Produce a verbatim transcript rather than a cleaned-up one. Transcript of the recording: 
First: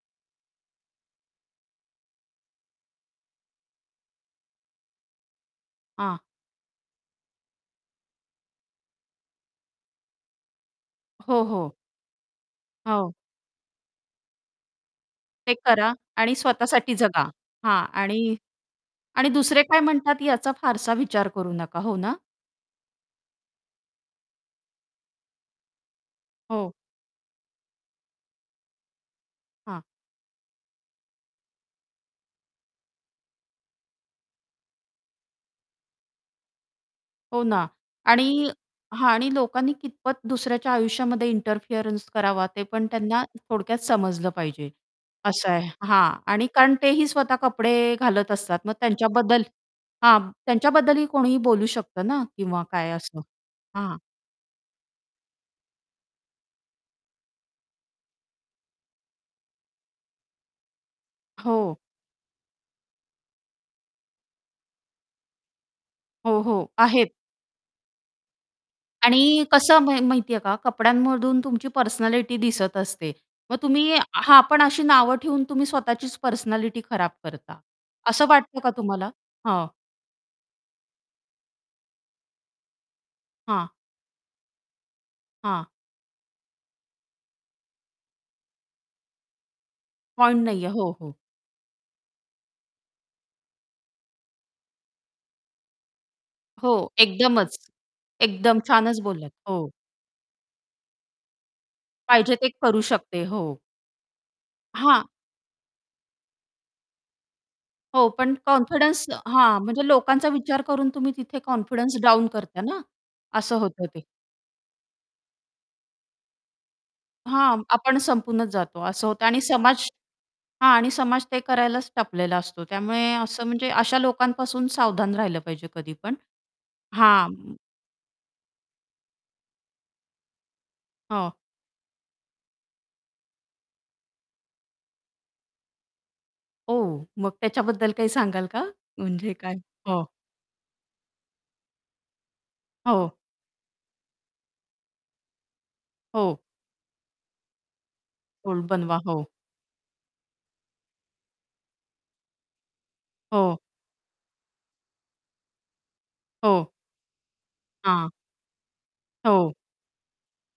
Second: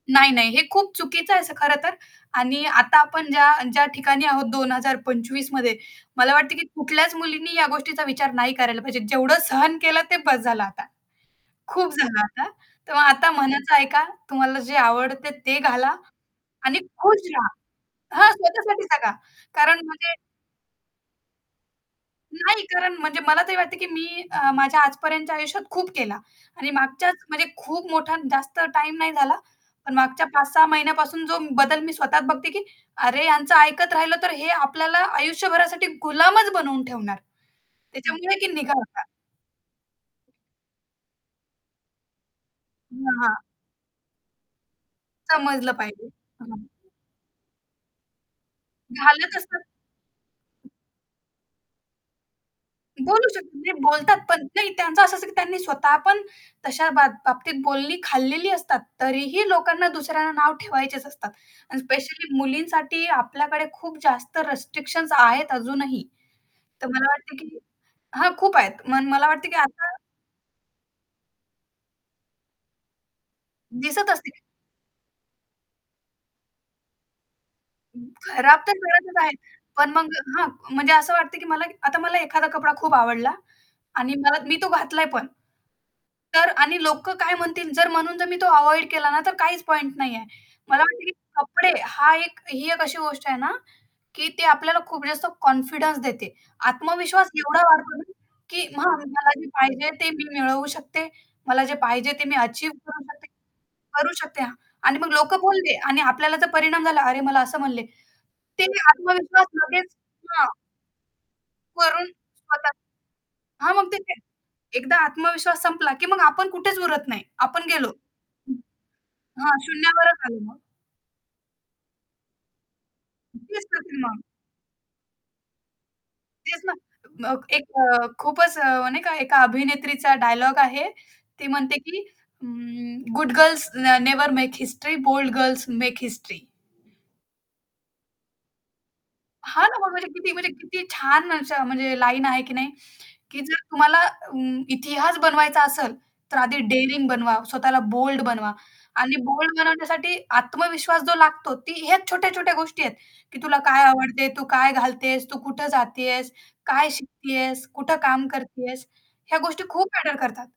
नाही, नाही, हे खूप चुकीचं आहे असं खरंतर. आणि आता आपण ज्या ज्या ठिकाणी आहोत दोन हजार पंचवीस मध्ये हां. मला वाटतं, की कुठल्याच मुलींनी या गोष्टीचा विचार नाही करायला पाहिजे. जेवढं सहन केलं ते बस झालं आता. हो, हो. खूप झालं आता. तेव्हा हो. आता मनाचं ऐका, तुम्हाला जे आवडतं हे ते घाला करा. आणि आणि स्वतःसाठी जगा. खुश रहा. हां. हां, आणि स्वतःसाठी जगा आणि दुसरे कारण काय म्हणजे म्हणतात याचा फारसा विचार करू नका, हो ना? नाही. कारण म्हणजे मला तरी वाटतं की मी अ, माझ्या आजपर्यंतच्या आयुष्यात खूप केला. हो. आणि मागच्याच म्हणजे खूप मोठा जास्त टाईम नाही झाला. हां. पण मागच्या पाच सहा महिन्यापासून जो बदल मी स्वतः बघते की, "अरे, यांचं ऐकत राहिलं तर हे आपल्याला आयुष्यभरासाठी गुलामच बनवून ठेवणार." हो ना. त्याच्यामुळे आणि की निघा आता. हां. आणि लोकांनी कितपत दुसऱ्याच्या आयुष्यामध्ये इंटरफिअरन्स करावा ते पण हां, त्यांना हां. थोडक्यात समजलं पाहिजे. असं आहे. समजलं पाहिजे. हां. आणि हं. कारण तेही स्वतः कपडे घालत असतात. मग घालत त्यांच्याबद्दल असतात हां, त्यांच्याबद्दलही कोणीही बोलू शकतं ना किंवा काय असं. बोलू शकतात, म्हणजे हां. बोलतात पण. नाही त्यांचं असं असतं, की त्यांनी स्वतः पण तशा बाब बाबतीत बोलणी खाल्लेली असतात. तरीही लोकांना दुसऱ्यांना नाव ठेवायचेच असतात. हो. आणि स्पेशली मुलींसाठी आपल्याकडे खूप जास्त रिस्ट्रिक्शन्स आहेत अजूनही. हो, हो तर मला आहेत. वाटतं की हां, खूप आहेत. मन मला आणि वाटतं की कसं आता म माहितीये का? कपड्यांमधून तुमची पर्सनॅलिटी दिसत असते. मग तुम्ही दिसत असतील. हां. पण अशी नावं ठेवून तुम्ही स्वतःचीच पर्सनॅलिटी खराब करता. असं खराब वाटतं का तर तुम्हाला? करायचंच आहे. हां. पण मग हां. म्हणजे असं वाटतं की मला आता मला एखादा कपडा खूप आवडला हां. आणि मला मी तो घातलाय पण हां. तर आणि लोक काय म्हणतील जर म्हणून जर मी तो अव्हॉइड केला ना, तर काहीच पॉइंट नाहीये. पॉइंट नाहीये. मला हो, वाटतं, की हो. कपडे हा एक ही एक अशी गोष्ट आहे ना, की ते आपल्याला खूप जास्त कॉन्फिडन्स देते. हो, आत्मविश्वास एकदमच एवढा वाढतो ना, एकदम की छानच मग बोललात. मला जे हो. पाहिजे ते मी मिळवू शकते. मला जे पाहिजे ते पाहिजे मी ते अचीव्ह करू करू शकते. शकते हो. करू शकते. आणि हां. मग लोक बोलले आणि आपल्याला जर परिणाम झाला, "अरे, मला असं म्हणले." हो, पण त्यानी कॉन्फिडन्स आत्मविश्वास हां, म्हणजे लगेच लोकांचा हां. विचार करून तुम्ही तिथे कॉन्फिडन्स वरून डाउन करता स्वतः ना, असं हां, होतं मग ते ते. ते एकदा आत्मविश्वास संपला, की मग आपण कुठेच उरत नाही. हां, आपण गेलो. आपण संपूनच हं. जातो असं होतं आणि हां, समाज शून्यावरच आलो मग. हां. आणि समाज ते करायलाच टपलेला असतो. त्यामुळे असं म्हणजे अशा [unintelligible] लोकांपासून सावधान राहिलं पाहिजे कधीपण. तेच ना हां. मग म एक अ, खूपच अ, नाही का एका अभिनेत्रीचा डायलॉग आहे. हो. ती म्हणते, की अं, "गुड गर्ल्स न never make history, bold girls make history." ओ. मग त्याच्याबद्दल काही सांगाल का? म्हणजे काय हां ना. मग हो. म्हणजे किती म्हणजे किती छान असे म्हणजे लाईन आहे की नाही? हो. की जर तुम्हाला अं, इतिहास बनवायचा असेल तर हो. आधी डेअरिंग बनवा, स्वतःला बोल्ड बनवा बोल्ड बनवा. आणि हो. बोल्ड बनवण्यासाठी आत्मविश्वास जो लागतो ती ह्याच छोट्या-छोट्या गोष्टी आहेत. की तुला हो. काय आवडते? तू काय घालतेस? तू कुठं जातीयेस? हो. काय शिकतीयेस? कुठं हां. काम करतीयेस? ह्या हो. गोष्टी खूप मॅटर करतात.